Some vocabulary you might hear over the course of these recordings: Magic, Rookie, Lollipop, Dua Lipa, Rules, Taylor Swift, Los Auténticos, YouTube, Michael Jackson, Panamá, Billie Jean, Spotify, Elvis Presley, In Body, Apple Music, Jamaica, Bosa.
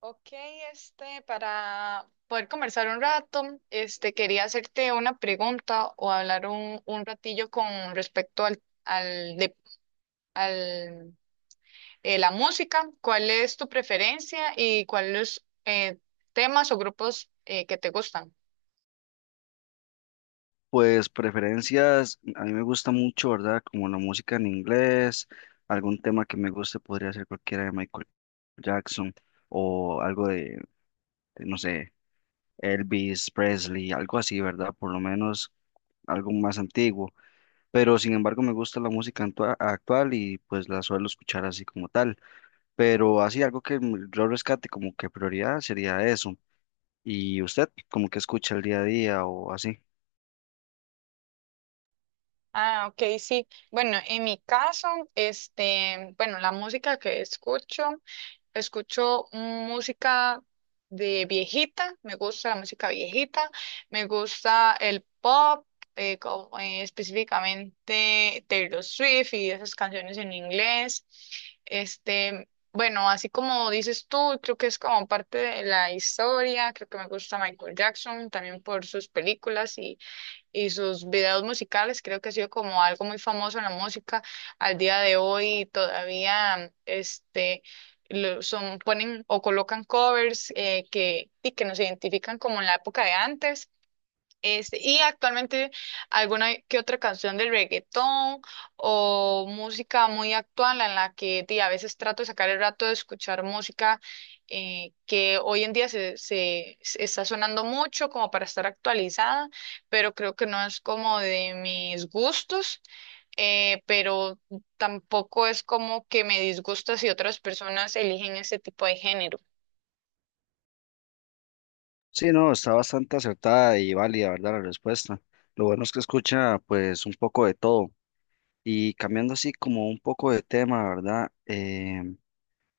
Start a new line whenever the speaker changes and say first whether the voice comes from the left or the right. right: Ok, para poder conversar un rato, quería hacerte una pregunta o hablar un ratillo con respecto al la música. ¿Cuál es tu preferencia y cuáles temas o grupos que te gustan?
left: Pues preferencias, a mí me gusta mucho, ¿verdad? Como la música en inglés, algún tema que me guste podría ser cualquiera de Michael Jackson o algo no sé, Elvis Presley, algo así, ¿verdad? Por lo menos algo más antiguo. Pero sin embargo me gusta la música actual y pues la suelo escuchar así como tal. Pero así algo que yo rescate como que prioridad sería eso. ¿Y usted como que escucha el día a día o así?
right: Ah, ok, sí. Bueno, en mi caso, bueno, la música que escucho música de viejita, me gusta la música viejita, me gusta el pop, específicamente Taylor Swift y esas canciones en inglés. Este, bueno, así como dices tú, creo que es como parte de la historia, creo que me gusta Michael Jackson también por sus películas y sus videos musicales. Creo que ha sido como algo muy famoso en la música al día de hoy. Todavía son, ponen o colocan covers y que nos identifican como en la época de antes. Este, y actualmente alguna que otra canción del reggaetón o música muy actual en la que a veces trato de sacar el rato de escuchar música que hoy en día se está sonando mucho como para estar actualizada, pero creo que no es como de mis gustos, pero tampoco es como que me disgusta si otras personas eligen ese tipo de género.
left: Sí, no, está bastante acertada y válida, ¿verdad? La respuesta. Lo bueno es que escucha pues un poco de todo. Y cambiando así como un poco de tema, ¿verdad? Em,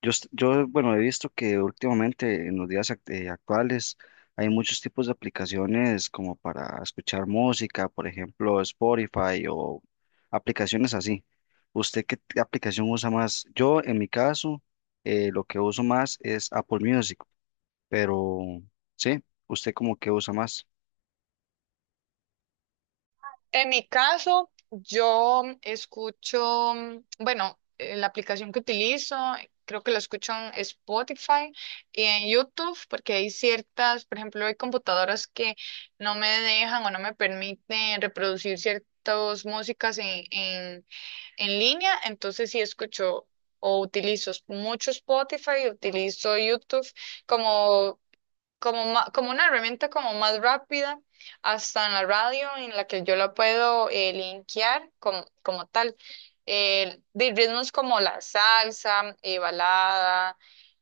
left: yo, est- yo, Bueno, he visto que últimamente en los días actuales hay muchos tipos de aplicaciones como para escuchar música, por ejemplo, Spotify o aplicaciones así. ¿Usted qué aplicación usa más? Yo, en mi caso, lo que uso más es Apple Music. Pero sí, ¿usted como que usa más?
right: En mi caso, yo la aplicación que utilizo, creo que la escucho en Spotify y en YouTube, porque hay ciertas, por ejemplo, hay computadoras que no me dejan o no me permiten reproducir ciertas músicas en línea, entonces sí escucho o utilizo mucho Spotify, utilizo YouTube como como una herramienta como más rápida, hasta en la radio en la que yo la puedo linkear como, como tal. De ritmos como la salsa, balada,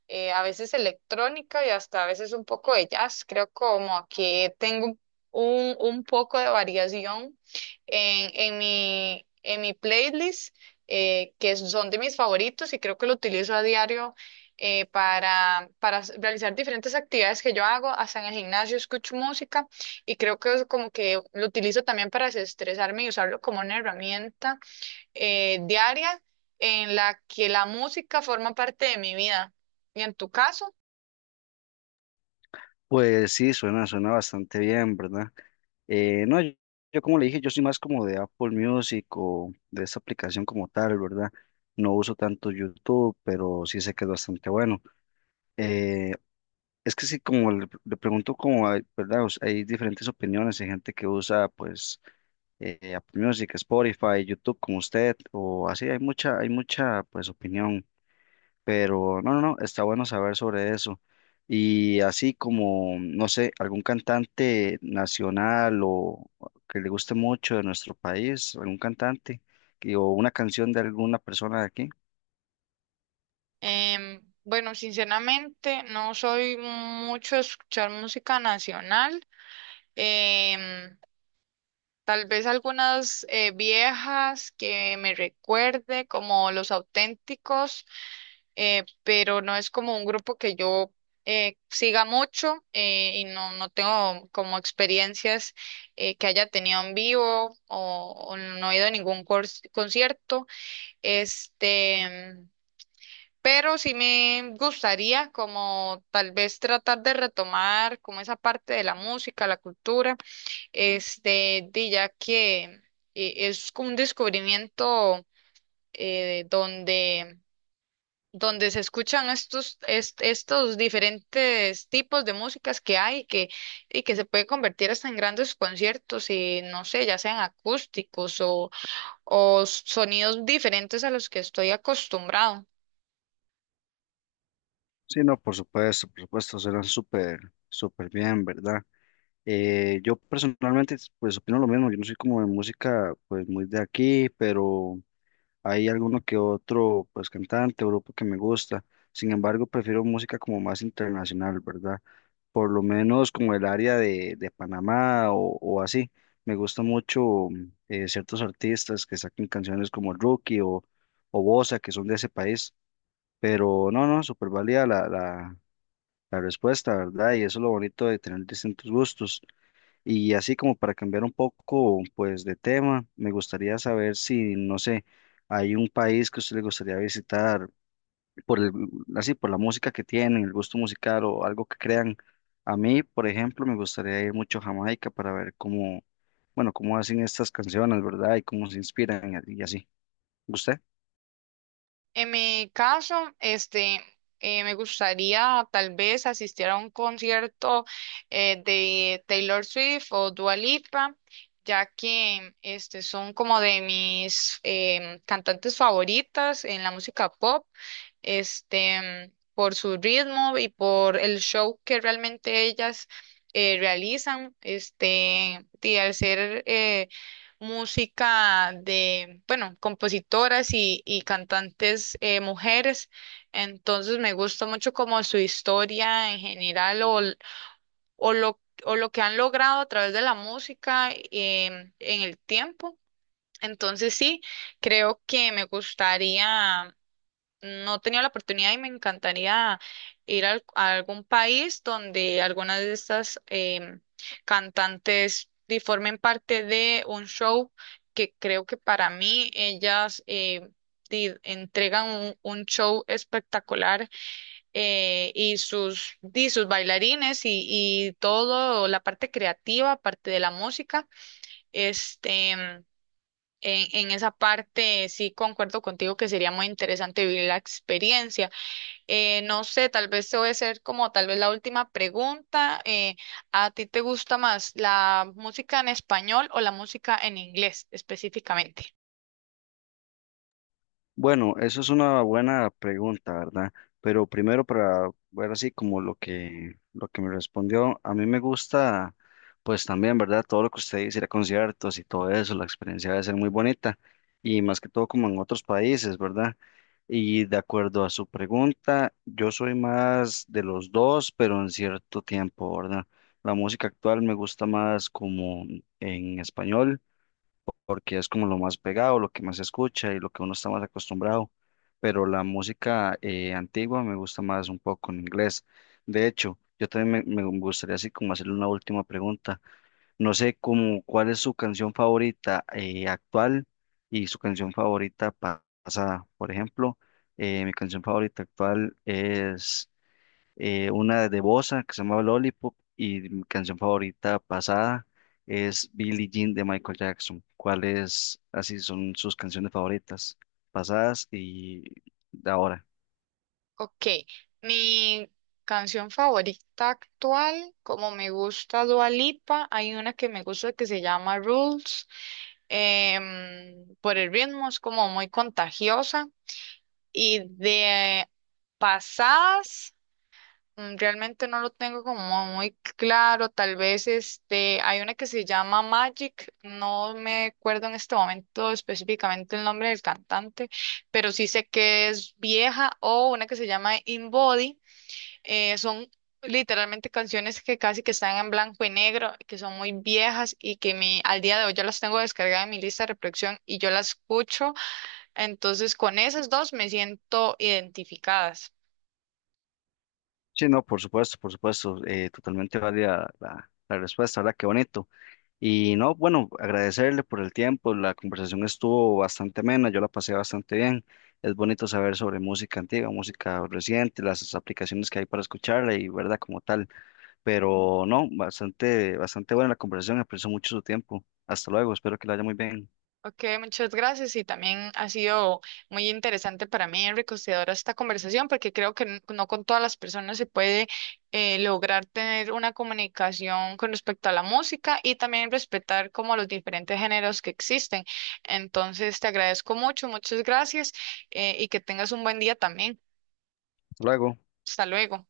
right: a veces electrónica y hasta a veces un poco de jazz. Creo como que tengo un poco de variación en mi playlist, que son de mis favoritos y creo que lo utilizo a diario. Para s- realizar diferentes actividades que yo hago, hasta en el gimnasio escucho música y creo que es como que lo utilizo también para desestresarme y usarlo como una herramienta diaria en la que la música forma parte de mi vida. Y en tu caso,
left: Pues sí, suena bastante bien, ¿verdad? No, yo, yo como le dije, yo soy más como de Apple Music o de esa aplicación como tal, ¿verdad? No uso tanto YouTube, pero sí sé que es bastante bueno. Eh, es que sí, como le pregunto como, hay, ¿verdad? O sea, hay diferentes opiniones, hay gente que usa pues Apple Music, Spotify, YouTube como usted, o así, hay mucha pues opinión. Pero no, está bueno saber sobre eso. Y así como, no sé, algún cantante nacional o que le guste mucho de nuestro país, algún cantante o una canción de alguna persona de aquí.
right: Bueno, sinceramente no soy mucho de escuchar música nacional. Em, Tal vez algunas viejas que me recuerde, como Los Auténticos pero no es como un grupo que yo siga mucho y no, no tengo como experiencias que haya tenido en vivo o no he ido a ningún cors- concierto. Este, pero sí me gustaría como tal vez tratar de retomar como esa parte de la música, la cultura, de ya que es como un descubrimiento eh, donde donde se escuchan estos diferentes tipos de músicas que y que se puede convertir hasta en grandes conciertos y no sé, ya sean acústicos o sonidos diferentes a los que estoy acostumbrado.
left: Sí, no, por supuesto, súper bien, ¿verdad? Yo personalmente, pues opino lo mismo, yo no soy como de música, pues muy de aquí, pero hay alguno que otro, pues cantante o grupo que me gusta. Sin embargo, prefiero música como más internacional, ¿verdad? Por lo menos como el área de Panamá o así. Me gusta mucho ciertos artistas que sacan canciones como Rookie o Bosa, que son de ese país. Pero no, no, súper válida la respuesta, ¿verdad? Y eso es lo bonito de tener distintos gustos. Y así como para cambiar un poco, pues, de tema, me gustaría saber si, no sé, hay un país que a usted le gustaría visitar por el, así, por la música que tienen, el gusto musical o algo que crean. A mí, por ejemplo, me gustaría ir mucho a Jamaica para ver cómo, bueno, cómo hacen estas canciones, ¿verdad? Y cómo se inspiran y así. ¿Usted?
right: En mi caso, me gustaría tal vez asistir a un concierto de Taylor Swift o Dua Lipa. Ya que son como de mis cantantes favoritas en la música pop. Este, por su ritmo y por el show que realmente ellas realizan, y al ser música de, bueno, compositoras y cantantes mujeres, entonces me gusta mucho como su historia en general o lo, o lo que han logrado a través de la música en el tiempo. Entonces sí, creo que me gustaría, no he tenido la oportunidad y me encantaría ir a algún país donde algunas de estas cantantes formen parte de un show que creo que para mí ellas entregan un show espectacular y sus bailarines y todo, la parte creativa, parte de la música, este... em, en esa parte sí concuerdo contigo que sería muy interesante vivir la experiencia. No sé, tal vez te voy a hacer como tal vez la última pregunta. ¿A ti te gusta más la música en español o la música en inglés específicamente?
left: Bueno, eso es una buena pregunta, ¿verdad? Pero primero para ver así como lo que me respondió, a mí me gusta pues también, ¿verdad? Todo lo que usted dice, ir a conciertos y todo eso, la experiencia debe ser muy bonita y más que todo como en otros países, ¿verdad? Y de acuerdo a su pregunta, yo soy más de los dos, pero en cierto tiempo, ¿verdad? La música actual me gusta más como en español porque es como lo más pegado, lo que más se escucha y lo que uno está más acostumbrado. Pero la música antigua me gusta más un poco en inglés. De hecho, yo también me gustaría así como hacerle una última pregunta. No sé cómo, cuál es su canción favorita actual y su canción favorita pasada. Por ejemplo, mi canción favorita actual es una de Bossa que se llamaba Lollipop y mi canción favorita pasada es Billie Jean de Michael Jackson. ¿Cuáles así son sus canciones favoritas pasadas y de ahora?
right: Ok, mi canción favorita actual, como me gusta Dua Lipa, hay una que me gusta que se llama Rules, por el ritmo es como muy contagiosa y de pasadas. Mm, realmente no lo tengo como muy claro, tal vez hay una que se llama Magic, no me acuerdo en este momento específicamente el nombre del cantante, pero sí sé que es vieja o una que se llama In Body, son literalmente canciones que casi que están en blanco y negro, que son muy viejas y que al día de hoy yo las tengo descargadas en mi lista de reproducción y yo las escucho, entonces con esas dos me siento identificadas.
left: Sí, no, por supuesto, totalmente válida la respuesta, ¿verdad? Qué bonito. Y no, bueno, agradecerle por el tiempo, la conversación estuvo bastante amena, yo la pasé bastante bien. Es bonito saber sobre música antigua, música reciente, las aplicaciones que hay para escucharla y, ¿verdad? Como tal. Pero no, bastante buena la conversación, aprecio mucho su tiempo. Hasta luego, espero que la haya muy bien.
right: Ok, muchas gracias y también ha sido muy interesante para mí, enriquecedora esta conversación, porque creo que n- no con todas las personas se puede lograr tener una comunicación con respecto a la música y también respetar como los diferentes géneros que existen. Entonces, te agradezco mucho, muchas gracias y que tengas un buen día también.
left: Hasta luego.
right: Hasta luego.